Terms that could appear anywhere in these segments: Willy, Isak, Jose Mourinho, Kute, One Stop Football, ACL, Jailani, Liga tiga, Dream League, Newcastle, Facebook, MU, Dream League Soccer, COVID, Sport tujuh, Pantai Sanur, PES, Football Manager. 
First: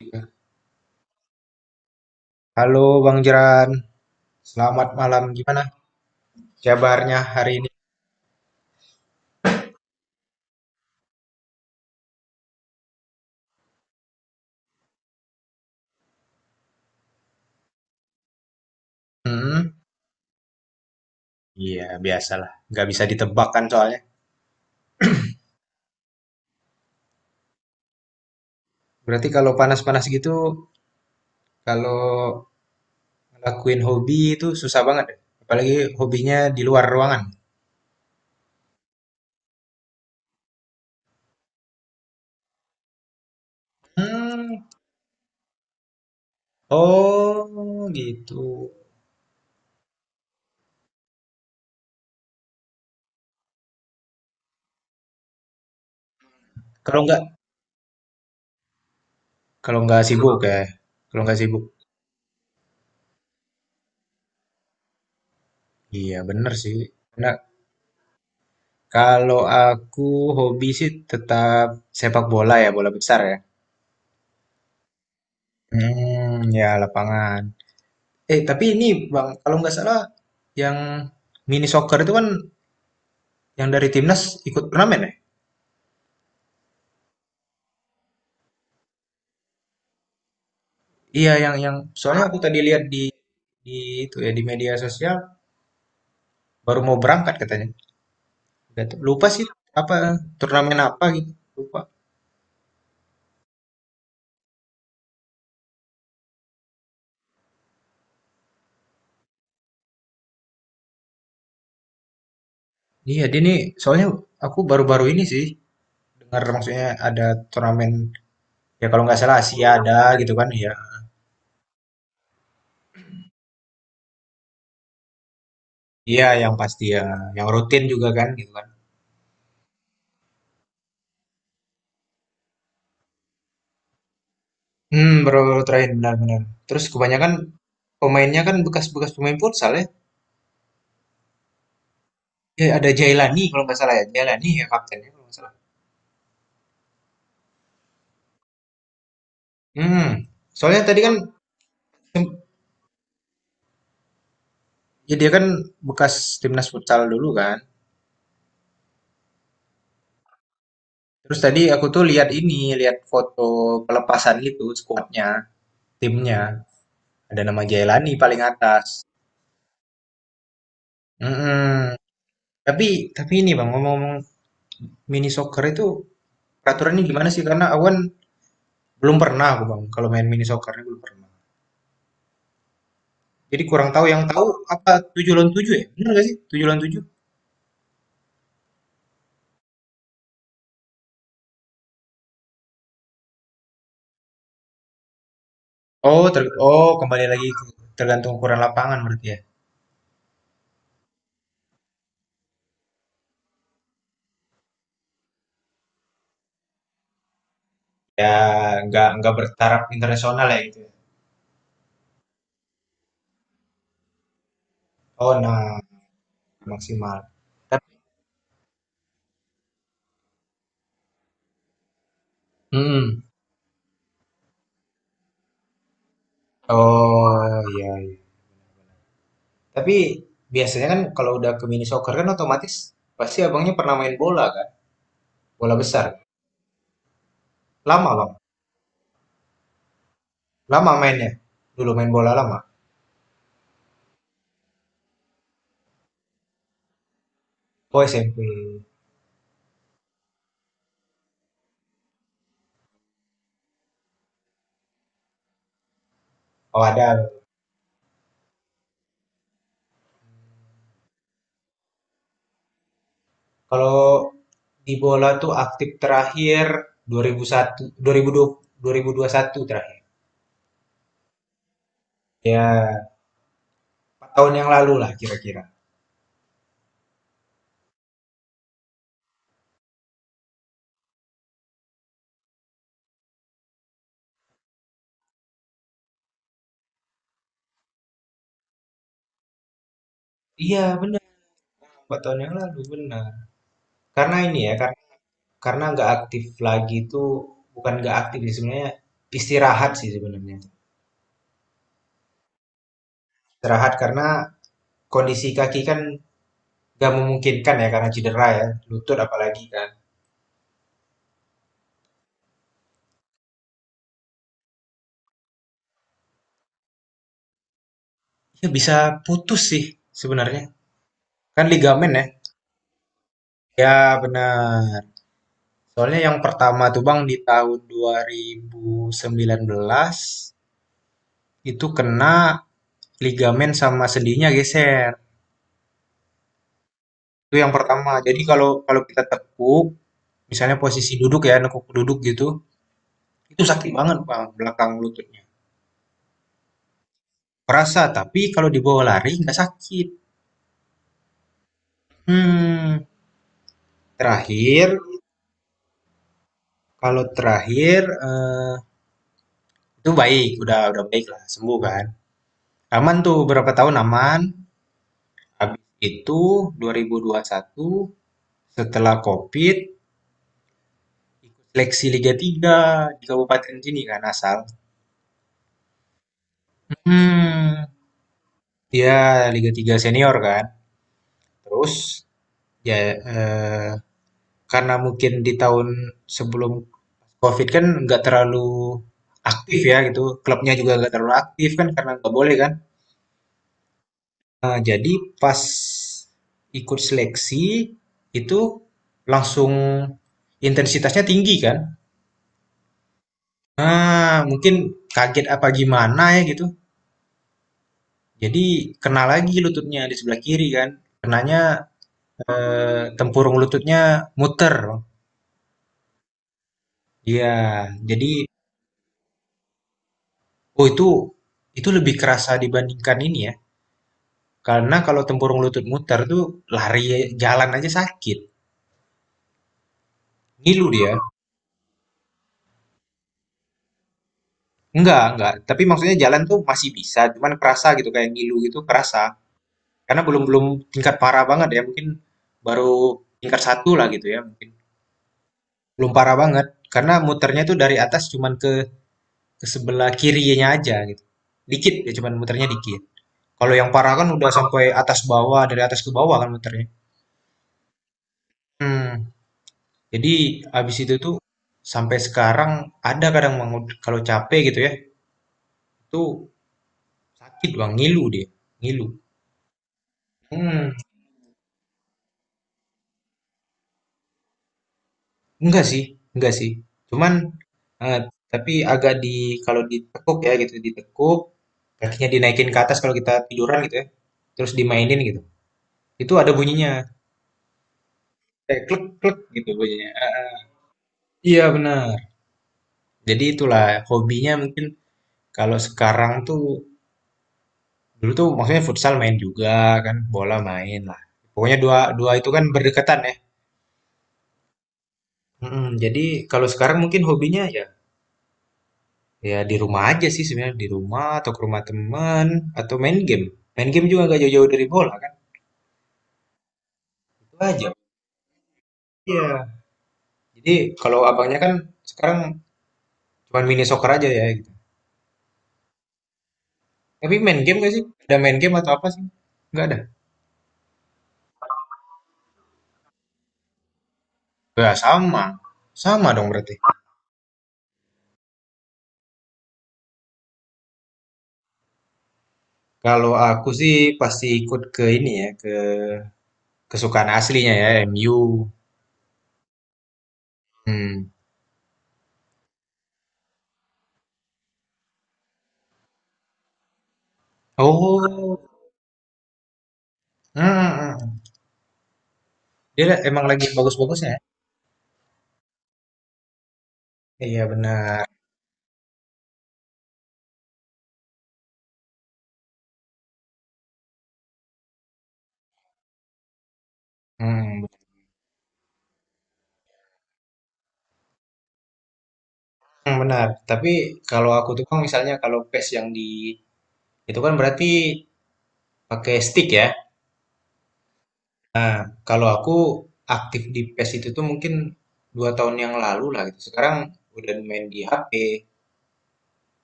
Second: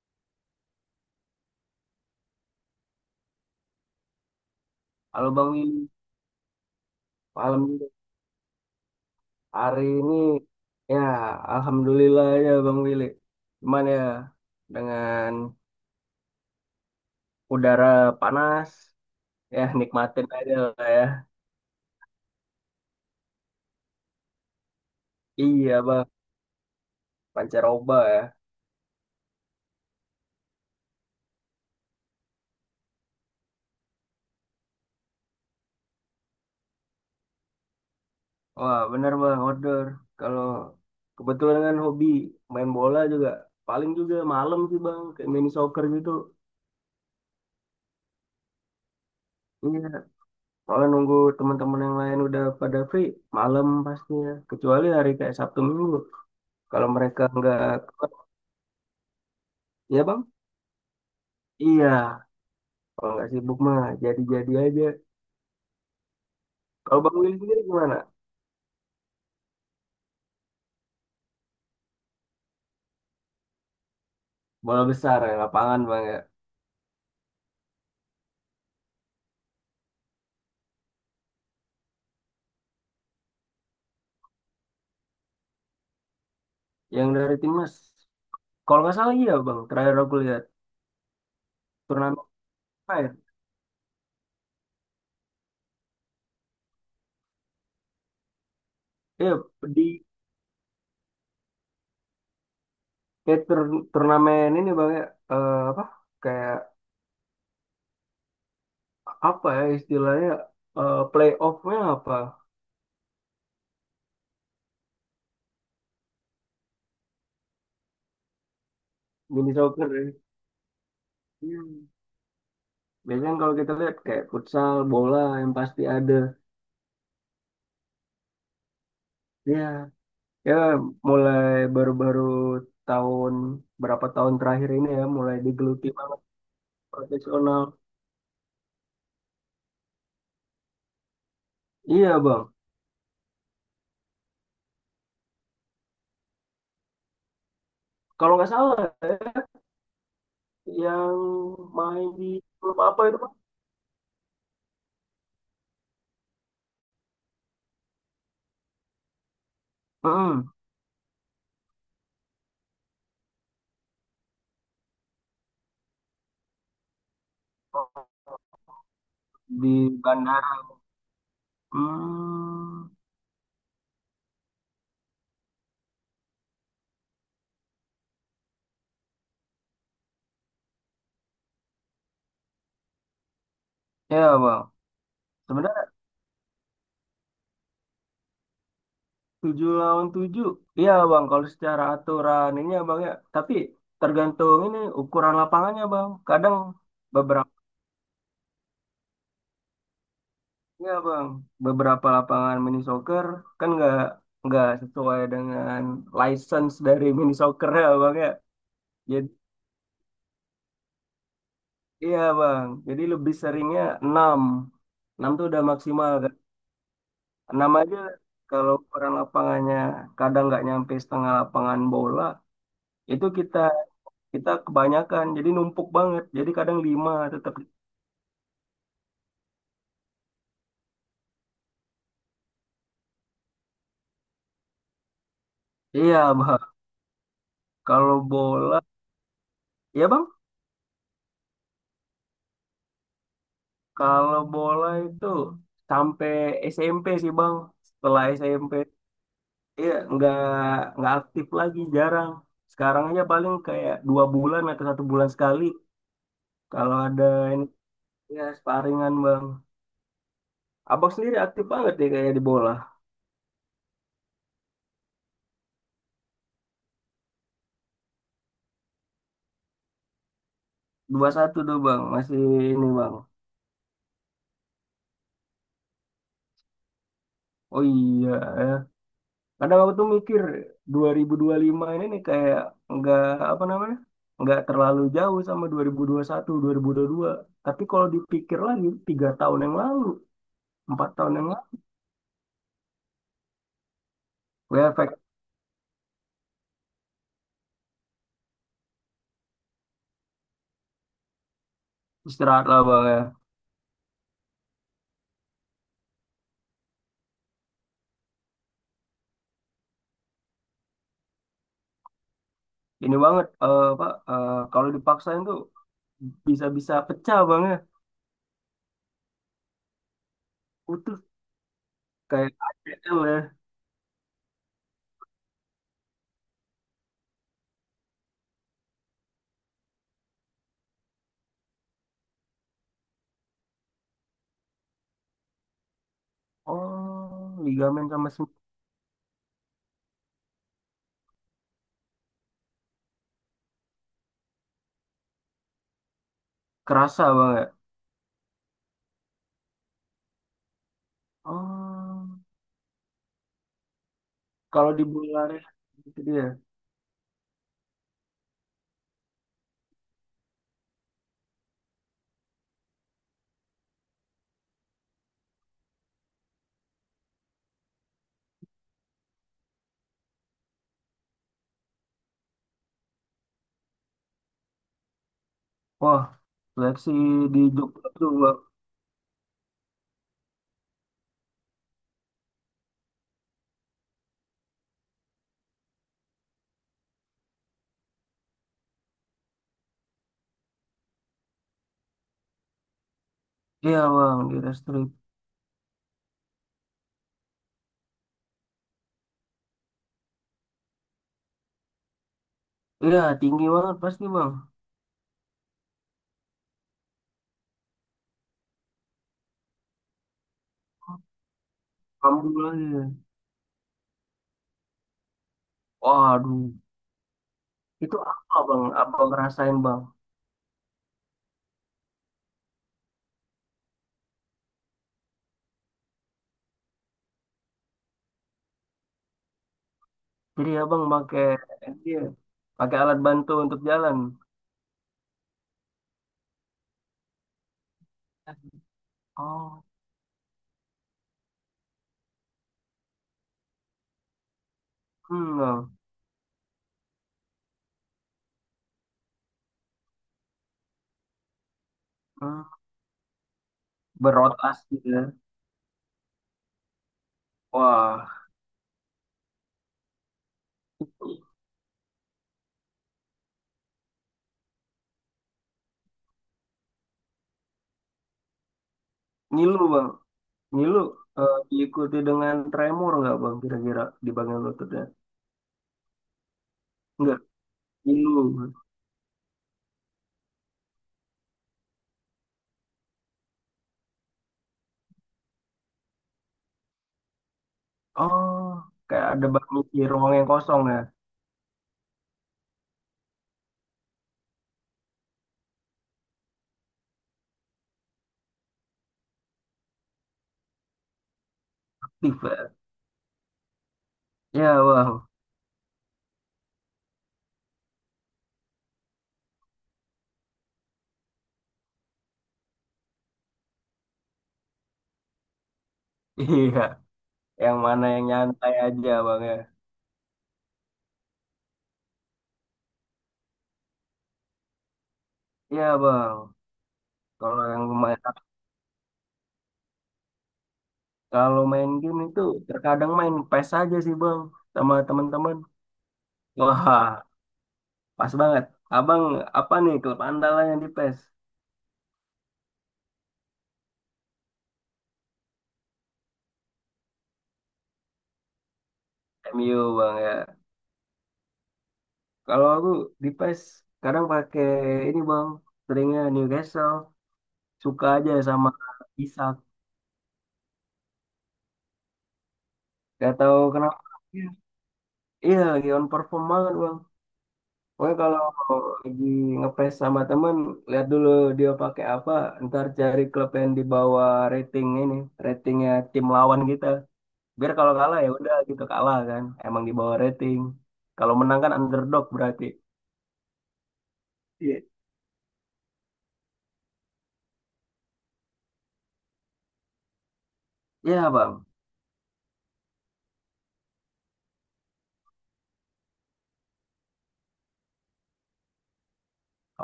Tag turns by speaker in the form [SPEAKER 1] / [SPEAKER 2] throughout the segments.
[SPEAKER 1] Ya. Halo Bang Jeran, selamat malam.
[SPEAKER 2] Halo Bang
[SPEAKER 1] Gimana
[SPEAKER 2] Willy,
[SPEAKER 1] kabarnya hari ini?
[SPEAKER 2] malam hari ini ya alhamdulillah ya Bang Willy. Cuman ya dengan udara panas ya
[SPEAKER 1] Hmm,
[SPEAKER 2] nikmatin aja lah ya.
[SPEAKER 1] iya biasalah, nggak bisa ditebak kan soalnya.
[SPEAKER 2] Iya Bang, pancaroba ya.
[SPEAKER 1] Berarti kalau panas-panas gitu, kalau ngelakuin hobi itu susah banget, ya? Apalagi hobinya di luar ruangan.
[SPEAKER 2] Wah bener Bang, outdoor. Kalau kebetulan kan hobi main bola juga. Paling juga malam
[SPEAKER 1] Hmm,
[SPEAKER 2] sih Bang, kayak mini soccer gitu.
[SPEAKER 1] oh gitu.
[SPEAKER 2] Iya, soalnya nunggu teman-teman yang lain udah pada free, malam pastinya. Kecuali hari kayak Sabtu Minggu. Kalau
[SPEAKER 1] Kalau
[SPEAKER 2] mereka
[SPEAKER 1] nggak,
[SPEAKER 2] nggak,
[SPEAKER 1] kalau
[SPEAKER 2] ya
[SPEAKER 1] nggak
[SPEAKER 2] Bang.
[SPEAKER 1] sibuk ya, kalau nggak sibuk.
[SPEAKER 2] Iya, kalau nggak sibuk mah jadi-jadi aja.
[SPEAKER 1] Iya bener sih.
[SPEAKER 2] Kalau Bang Willy
[SPEAKER 1] Nah,
[SPEAKER 2] sendiri gimana?
[SPEAKER 1] kalau aku hobi sih tetap sepak bola ya, bola besar ya.
[SPEAKER 2] Bola besar ya, lapangan Bang, ya.
[SPEAKER 1] Hmm, ya lapangan. Eh, tapi ini Bang, kalau nggak salah yang mini soccer itu kan yang dari timnas ikut turnamen ya?
[SPEAKER 2] Yang dari timnas, kalau nggak salah iya Bang, terakhir aku lihat
[SPEAKER 1] Iya, yang
[SPEAKER 2] turnamen
[SPEAKER 1] soalnya aku tadi lihat
[SPEAKER 2] apa
[SPEAKER 1] di
[SPEAKER 2] ya?
[SPEAKER 1] di itu ya di media sosial baru mau berangkat katanya. Nggak tahu- Lupa
[SPEAKER 2] Iya,
[SPEAKER 1] sih
[SPEAKER 2] di
[SPEAKER 1] apa turnamen apa gitu. Lupa.
[SPEAKER 2] kayak turnamen ini Bang ya, eh, apa? Kayak apa ya istilahnya, eh, playoff-nya apa?
[SPEAKER 1] Iya, dia nih soalnya aku baru-baru ini sih dengar maksudnya ada turnamen ya kalau nggak salah
[SPEAKER 2] Mini
[SPEAKER 1] Asia
[SPEAKER 2] soccer
[SPEAKER 1] ada
[SPEAKER 2] ya.
[SPEAKER 1] gitu kan ya.
[SPEAKER 2] Iya. Biasanya kalau kita lihat kayak futsal, bola yang pasti ada.
[SPEAKER 1] Iya, yang pasti ya, yang rutin juga kan gitu kan.
[SPEAKER 2] Iya, ya mulai baru-baru tahun berapa tahun terakhir ini ya
[SPEAKER 1] Hmm,
[SPEAKER 2] mulai
[SPEAKER 1] baru-baru
[SPEAKER 2] digeluti
[SPEAKER 1] terakhir benar-benar. Terus kebanyakan
[SPEAKER 2] profesional.
[SPEAKER 1] pemainnya kan bekas-bekas pemain futsal ya.
[SPEAKER 2] Iya, Bang.
[SPEAKER 1] Eh, ada Jailani kalau nggak salah ya. Jailani ya kaptennya kalau nggak salah.
[SPEAKER 2] Kalau nggak salah ya,
[SPEAKER 1] Hmm. Soalnya tadi kan
[SPEAKER 2] yang main di
[SPEAKER 1] tim-
[SPEAKER 2] klub apa itu, Bang?
[SPEAKER 1] ya dia kan bekas timnas futsal dulu kan.
[SPEAKER 2] Mm,
[SPEAKER 1] Terus tadi aku tuh lihat ini, lihat foto pelepasan gitu skuadnya, timnya. Ada nama Jailani paling atas.
[SPEAKER 2] di bandara.
[SPEAKER 1] Mm-mm. Tapi
[SPEAKER 2] Hmm,
[SPEAKER 1] tapi ini Bang, ngomong-ngomong mini soccer itu peraturannya gimana sih? Karena aku kan belum pernah aku Bang kalau main mini soccer ini belum pernah. Jadi kurang tahu yang
[SPEAKER 2] iya
[SPEAKER 1] tahu
[SPEAKER 2] bang.
[SPEAKER 1] apa 7 lawan 7
[SPEAKER 2] Sebenarnya
[SPEAKER 1] ya? Benar nggak sih? Tujuh lawan 7?
[SPEAKER 2] 7 lawan 7, iya bang. Kalau secara aturan ini ya bang ya, tapi tergantung ini ukuran lapangannya bang.
[SPEAKER 1] Oh,
[SPEAKER 2] Kadang
[SPEAKER 1] kembali lagi
[SPEAKER 2] beberapa,
[SPEAKER 1] tergantung ukuran lapangan berarti ya.
[SPEAKER 2] ya bang, beberapa lapangan mini soccer kan nggak sesuai dengan license dari mini soccer ya bang ya.
[SPEAKER 1] Ya, nggak bertaraf internasional ya gitu, ya.
[SPEAKER 2] Iya bang, jadi lebih seringnya 6, enam
[SPEAKER 1] Oh,
[SPEAKER 2] tuh udah
[SPEAKER 1] nah
[SPEAKER 2] maksimal kan.
[SPEAKER 1] maksimal.
[SPEAKER 2] 6
[SPEAKER 1] Tapi,
[SPEAKER 2] aja kalau ukuran lapangannya kadang nggak nyampe setengah lapangan bola,
[SPEAKER 1] Mm-mm.
[SPEAKER 2] itu kita kita kebanyakan, jadi numpuk banget. Jadi kadang 5 tetap.
[SPEAKER 1] Oh iya, iya. Tapi biasanya kan kalau udah ke mini soccer kan otomatis pasti abangnya pernah main bola kan, bola besar.
[SPEAKER 2] Iya bang,
[SPEAKER 1] Lama
[SPEAKER 2] kalau
[SPEAKER 1] bang,
[SPEAKER 2] bola, ya bang,
[SPEAKER 1] lama mainnya. Dulu main bola lama.
[SPEAKER 2] kalau bola itu sampai SMP sih bang.
[SPEAKER 1] Oh
[SPEAKER 2] Setelah
[SPEAKER 1] SMP.
[SPEAKER 2] SMP, iya nggak aktif lagi, jarang. Sekarang aja paling kayak 2 bulan atau 1 bulan sekali.
[SPEAKER 1] Oh
[SPEAKER 2] Kalau ada.
[SPEAKER 1] ada.
[SPEAKER 2] Ya, sparingan bang. Abang sendiri aktif banget ya kayak di bola.
[SPEAKER 1] Kalau di bola tuh aktif terakhir 2001, 2020, dua ribu ribu ribu satu dua puluh satu terakhir.
[SPEAKER 2] Dua satu tuh bang, masih ini
[SPEAKER 1] Ya,
[SPEAKER 2] bang.
[SPEAKER 1] 4 tahun yang lalu lah kira-kira.
[SPEAKER 2] Oh iya ya. Kadang aku tuh mikir 2025 ini nih kayak nggak apa namanya, nggak terlalu jauh sama dua dua dua puluh satu, dua ribu ribu puluh satu puluh dua. Tapi kalau dipikir lagi, 3 tahun yang lalu,
[SPEAKER 1] Iya
[SPEAKER 2] empat
[SPEAKER 1] benar.
[SPEAKER 2] tahun yang lalu,
[SPEAKER 1] Empat tahun yang lalu benar. Karena ini ya
[SPEAKER 2] ya efek
[SPEAKER 1] karena nggak aktif lagi itu bukan nggak aktif sih sebenarnya.
[SPEAKER 2] istirahat lah bang ya.
[SPEAKER 1] Istirahat karena kondisi kaki kan nggak memungkinkan ya karena cedera ya lutut apalagi kan.
[SPEAKER 2] Ini banget, eh, apa, eh, kalau dipaksain tuh bisa-bisa pecah bang ya.
[SPEAKER 1] Ya bisa putus sih sebenarnya.
[SPEAKER 2] Utuh
[SPEAKER 1] Kan ligamen ya.
[SPEAKER 2] kayak ACL ya.
[SPEAKER 1] Ya benar. Soalnya yang pertama tuh Bang di tahun 2019 itu kena ligamen sama sendinya geser.
[SPEAKER 2] Oh,
[SPEAKER 1] Itu yang
[SPEAKER 2] ligamen
[SPEAKER 1] pertama.
[SPEAKER 2] sama
[SPEAKER 1] Jadi kalau kalau kita tekuk, misalnya posisi duduk ya, nekuk duduk gitu, itu sakit banget Bang, belakang lututnya.
[SPEAKER 2] kerasa banget, ya?
[SPEAKER 1] Kerasa, tapi kalau dibawa lari nggak sakit.
[SPEAKER 2] Oh,
[SPEAKER 1] Hmm,
[SPEAKER 2] kalau
[SPEAKER 1] terakhir,
[SPEAKER 2] di bola arena gitu dia.
[SPEAKER 1] kalau terakhir eh, itu baik, udah baik lah, sembuh kan. Aman tuh berapa tahun aman. Habis itu dua 2021 setelah COVID ikut seleksi Liga 3 di kabupaten sini kan asal.
[SPEAKER 2] Wah, seleksi di
[SPEAKER 1] Hmm,
[SPEAKER 2] Jogja tuh bang.
[SPEAKER 1] dia Liga 3 senior kan. Terus Ya, eee, karena mungkin di tahun sebelum COVID kan nggak terlalu aktif ya gitu, klubnya juga nggak terlalu aktif kan karena nggak boleh kan.
[SPEAKER 2] Iya bang, di
[SPEAKER 1] Eee,
[SPEAKER 2] Restrip.
[SPEAKER 1] jadi pas ikut seleksi itu langsung intensitasnya tinggi kan.
[SPEAKER 2] Iya, tinggi banget pasti
[SPEAKER 1] Ah,
[SPEAKER 2] bang.
[SPEAKER 1] mungkin kaget apa gimana ya gitu, jadi kena lagi lututnya di sebelah kiri kan. Kenanya,
[SPEAKER 2] Ambil lagi.
[SPEAKER 1] tempurung lututnya muter.
[SPEAKER 2] Waduh,
[SPEAKER 1] Iya,
[SPEAKER 2] itu
[SPEAKER 1] jadi
[SPEAKER 2] apa bang? Apa ngerasain bang?
[SPEAKER 1] Oh itu lebih kerasa dibandingkan ini ya. Karena kalau tempurung lutut muter tuh lari jalan aja sakit.
[SPEAKER 2] Jadi
[SPEAKER 1] Ngilu
[SPEAKER 2] abang
[SPEAKER 1] dia.
[SPEAKER 2] pakai, iya, pakai alat bantu untuk jalan.
[SPEAKER 1] Enggak, enggak. Tapi maksudnya jalan tuh masih bisa, cuman kerasa gitu kayak ngilu gitu kerasa.
[SPEAKER 2] Oh,
[SPEAKER 1] Karena belum belum tingkat parah banget ya, mungkin baru tingkat satu lah gitu ya mungkin.
[SPEAKER 2] hmm, bang.
[SPEAKER 1] Belum parah banget karena muternya tuh dari atas cuman ke sebelah kirinya aja gitu. Dikit ya cuman
[SPEAKER 2] Hmm.
[SPEAKER 1] muternya dikit. Kalau yang parah kan udah sampai
[SPEAKER 2] Berotasi
[SPEAKER 1] atas
[SPEAKER 2] ya.
[SPEAKER 1] bawah, dari atas ke bawah kan muternya.
[SPEAKER 2] Wah,
[SPEAKER 1] Hmm. Jadi abis itu tuh sampai sekarang ada kadang Bang, kalau capek gitu ya, itu sakit Bang, ngilu dia, ngilu.
[SPEAKER 2] ngilu bang.
[SPEAKER 1] Hmm,
[SPEAKER 2] Ngilu eh, diikuti dengan tremor nggak bang? Kira-kira di bagian lututnya?
[SPEAKER 1] enggak sih, enggak sih. Cuman
[SPEAKER 2] Enggak,
[SPEAKER 1] eh,
[SPEAKER 2] dulu.
[SPEAKER 1] tapi agak di kalau ditekuk ya gitu, ditekuk, kakinya dinaikin ke atas kalau kita tiduran gitu ya, terus dimainin gitu. Itu ada bunyinya,
[SPEAKER 2] Oh,
[SPEAKER 1] kayak klek
[SPEAKER 2] kayak
[SPEAKER 1] klek
[SPEAKER 2] ada
[SPEAKER 1] gitu
[SPEAKER 2] baru di
[SPEAKER 1] bunyinya.
[SPEAKER 2] ruang yang kosong ya.
[SPEAKER 1] Iya benar. Jadi itulah hobinya mungkin kalau sekarang tuh dulu tuh maksudnya futsal main juga kan, bola main lah. Pokoknya dua dua itu kan
[SPEAKER 2] Tiba.
[SPEAKER 1] berdekatan ya.
[SPEAKER 2] Ya, Bang.
[SPEAKER 1] Mm-mm, jadi kalau sekarang mungkin hobinya ya ya di rumah aja sih sebenarnya di rumah atau ke rumah teman atau main game. Main game juga gak jauh-jauh dari bola kan.
[SPEAKER 2] Iya,
[SPEAKER 1] Itu
[SPEAKER 2] yang
[SPEAKER 1] aja.
[SPEAKER 2] mana yang nyantai aja, Bang ya.
[SPEAKER 1] Iya. Jadi kalau abangnya kan sekarang cuman mini soccer aja ya gitu.
[SPEAKER 2] Iya, Bang.
[SPEAKER 1] Tapi main
[SPEAKER 2] Kalau
[SPEAKER 1] game
[SPEAKER 2] yang
[SPEAKER 1] gak sih?
[SPEAKER 2] main
[SPEAKER 1] Ada main game atau apa sih? Nggak ada.
[SPEAKER 2] kalau main game itu terkadang main PES aja sih, Bang, sama
[SPEAKER 1] Nggak sama.
[SPEAKER 2] teman-teman.
[SPEAKER 1] Sama dong berarti.
[SPEAKER 2] Wah, pas banget. Abang apa nih klub andalannya di PES?
[SPEAKER 1] Kalau aku sih pasti ikut ke ini ya, ke kesukaan aslinya ya, MU.
[SPEAKER 2] MU, Bang ya.
[SPEAKER 1] Hmm.
[SPEAKER 2] Kalau aku di PES kadang pakai ini, Bang. Seringnya Newcastle. Suka aja
[SPEAKER 1] Oh,
[SPEAKER 2] sama Isak.
[SPEAKER 1] hmm. Hmm, hmm. Dia
[SPEAKER 2] Gak
[SPEAKER 1] emang
[SPEAKER 2] tahu
[SPEAKER 1] lagi
[SPEAKER 2] kenapa.
[SPEAKER 1] bagus-bagusnya ya?
[SPEAKER 2] Iya lagi on perform banget bang.
[SPEAKER 1] Iya
[SPEAKER 2] Pokoknya
[SPEAKER 1] benar.
[SPEAKER 2] kalau lagi ngepes sama temen, lihat dulu dia pakai apa, ntar cari klub yang di bawah rating ini, ratingnya tim lawan kita. Biar
[SPEAKER 1] Hmm.
[SPEAKER 2] kalau kalah ya udah gitu kalah kan, emang di bawah rating. Kalau menang kan underdog berarti.
[SPEAKER 1] Hmm. Benar. Tapi kalau aku
[SPEAKER 2] Iya.
[SPEAKER 1] tuh kan misalnya kalau pace yang di itu kan berarti pakai stick ya.
[SPEAKER 2] Iya bang.
[SPEAKER 1] Nah, kalau aku aktif di PES itu tuh mungkin 2 tahun yang lalu lah gitu. Sekarang udah main di HP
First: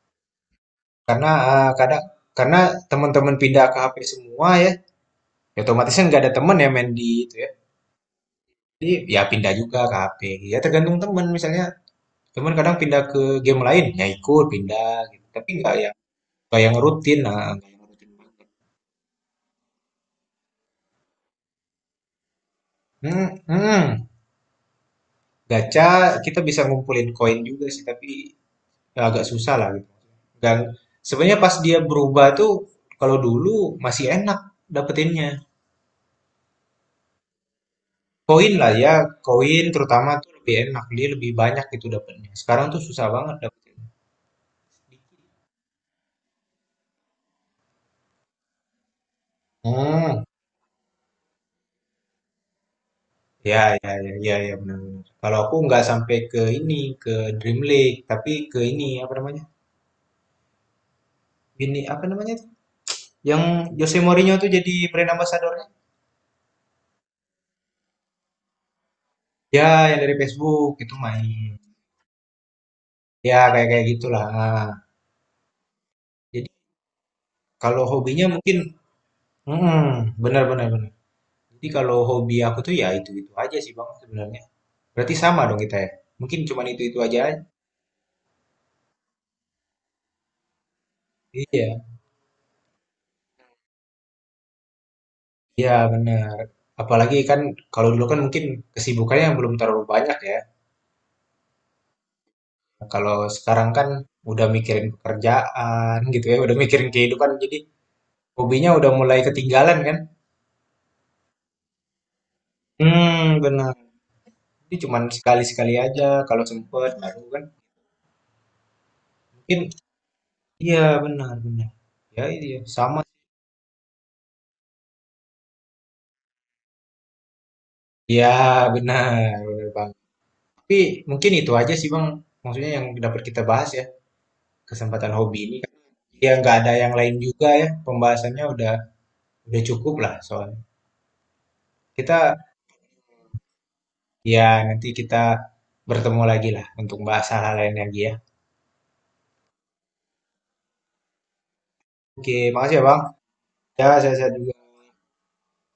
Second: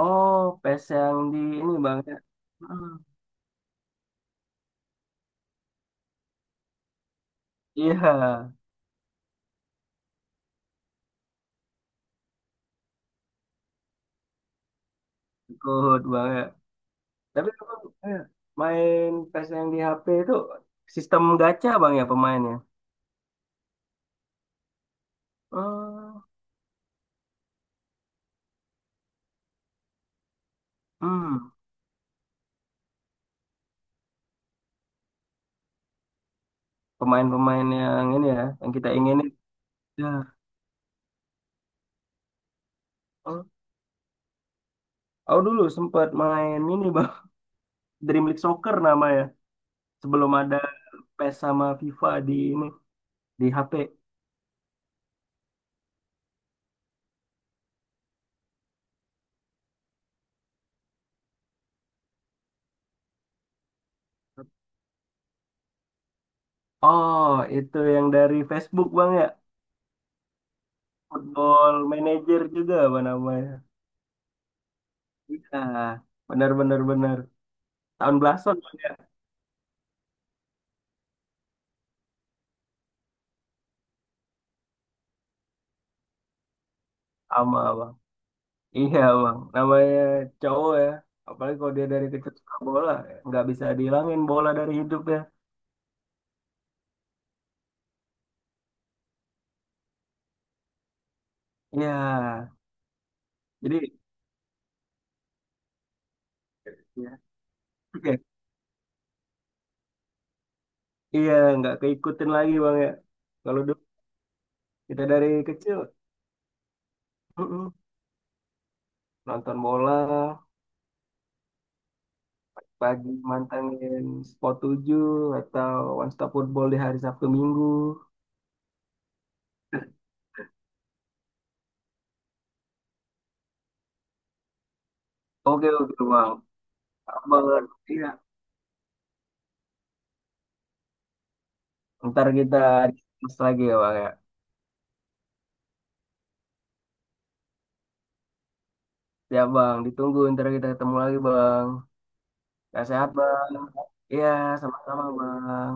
[SPEAKER 2] Oh, PES yang
[SPEAKER 1] karena
[SPEAKER 2] di ini bang
[SPEAKER 1] kadang
[SPEAKER 2] ya.
[SPEAKER 1] karena
[SPEAKER 2] Hmm,
[SPEAKER 1] teman-teman pindah ke HP semua ya. Ya otomatis kan nggak ada teman ya main di itu ya.
[SPEAKER 2] iya,
[SPEAKER 1] Jadi ya pindah juga ke HP. Ya tergantung teman misalnya. Cuman kadang pindah ke game lain, ya ikut pindah gitu. Tapi nggak yang
[SPEAKER 2] ikut bang ya.
[SPEAKER 1] nggak yang rutin, nah,
[SPEAKER 2] Tapi
[SPEAKER 1] nggak yang
[SPEAKER 2] abang
[SPEAKER 1] rutin
[SPEAKER 2] eh,
[SPEAKER 1] banget.
[SPEAKER 2] main PES yang di HP itu sistem gacha bang ya pemainnya.
[SPEAKER 1] Hmm, hmm. Gacha
[SPEAKER 2] Hmm.
[SPEAKER 1] kita bisa ngumpulin koin juga sih, tapi ya agak susah lah gitu. Dan sebenarnya
[SPEAKER 2] Hmm,
[SPEAKER 1] pas dia berubah tuh kalau dulu masih enak dapetinnya.
[SPEAKER 2] pemain-pemain yang ini ya,
[SPEAKER 1] Koin
[SPEAKER 2] yang
[SPEAKER 1] lah
[SPEAKER 2] kita
[SPEAKER 1] ya,
[SPEAKER 2] inginin.
[SPEAKER 1] koin
[SPEAKER 2] Ya.
[SPEAKER 1] terutama tuh lebih enak, dia lebih banyak gitu dapetnya. Sekarang tuh susah banget
[SPEAKER 2] Oh,
[SPEAKER 1] dapetin.
[SPEAKER 2] aku dulu sempat main ini bang, Dream League Soccer namanya.
[SPEAKER 1] Hmm.
[SPEAKER 2] Sebelum ada PES sama FIFA di ini di
[SPEAKER 1] Ya,
[SPEAKER 2] HP.
[SPEAKER 1] ya, ya, ya, ya benar-benar. Kalau aku nggak sampai ke ini, ke Dream League, tapi ke ini apa namanya? Ini apa namanya, tuh? Yang Jose Mourinho tuh jadi brand ambassador-nya.
[SPEAKER 2] Oh, itu yang dari Facebook bang ya,
[SPEAKER 1] Ya, yang dari Facebook itu main.
[SPEAKER 2] Football Manager juga apa
[SPEAKER 1] Ya,
[SPEAKER 2] namanya.
[SPEAKER 1] kayak kayak gitulah.
[SPEAKER 2] Iya,
[SPEAKER 1] Jadi
[SPEAKER 2] benar-benar benar, benar.
[SPEAKER 1] kalau
[SPEAKER 2] Tahun
[SPEAKER 1] hobinya
[SPEAKER 2] belasan
[SPEAKER 1] mungkin,
[SPEAKER 2] bang ya,
[SPEAKER 1] hmm, benar, benar, benar. Jadi kalau hobi aku tuh ya itu aja sih bang sebenarnya. Berarti sama dong kita ya. Mungkin cuman itu aja.
[SPEAKER 2] sama bang. Iya bang, namanya cowok ya. Apalagi kalau
[SPEAKER 1] Iya,
[SPEAKER 2] dia dari kecil suka bola, nggak bisa dihilangin bola dari hidup ya.
[SPEAKER 1] iya benar. Apalagi kan kalau dulu kan mungkin kesibukannya yang belum terlalu banyak ya.
[SPEAKER 2] Iya,
[SPEAKER 1] Nah, kalau sekarang kan
[SPEAKER 2] jadi.
[SPEAKER 1] udah mikirin pekerjaan gitu ya, udah mikirin
[SPEAKER 2] ya,
[SPEAKER 1] kehidupan, jadi
[SPEAKER 2] Oke.
[SPEAKER 1] hobinya udah mulai ketinggalan kan?
[SPEAKER 2] Iya, nggak keikutin lagi bang ya.
[SPEAKER 1] Hmm,
[SPEAKER 2] Kalau
[SPEAKER 1] benar.
[SPEAKER 2] dulu
[SPEAKER 1] Jadi cuman
[SPEAKER 2] kita dari
[SPEAKER 1] sekali-sekali
[SPEAKER 2] kecil
[SPEAKER 1] aja kalau sempet, baru kan?
[SPEAKER 2] mm-mm, nonton
[SPEAKER 1] Mungkin
[SPEAKER 2] bola
[SPEAKER 1] iya benar benar. Ya iya sama.
[SPEAKER 2] pagi mantengin Sport 7 atau One Stop Football di hari Sabtu Minggu.
[SPEAKER 1] Ya benar, benar bang. Tapi mungkin itu aja sih bang, maksudnya yang dapat kita bahas ya kesempatan hobi ini.
[SPEAKER 2] Oke, oke
[SPEAKER 1] Ya
[SPEAKER 2] bang.
[SPEAKER 1] nggak ada yang lain juga ya,
[SPEAKER 2] Abang, iya.
[SPEAKER 1] pembahasannya udah cukup lah soalnya.
[SPEAKER 2] Ntar
[SPEAKER 1] Kita
[SPEAKER 2] kita discuss lagi ya bang ya.
[SPEAKER 1] Iya, nanti kita bertemu lagi lah untuk bahas hal-hal lain lagi ya.
[SPEAKER 2] Ya bang, ditunggu ntar kita ketemu lagi bang.
[SPEAKER 1] Oke, makasih
[SPEAKER 2] Ya
[SPEAKER 1] ya Bang.
[SPEAKER 2] sehat bang.
[SPEAKER 1] Ya, saya
[SPEAKER 2] Iya,
[SPEAKER 1] sehat juga.
[SPEAKER 2] sama-sama bang.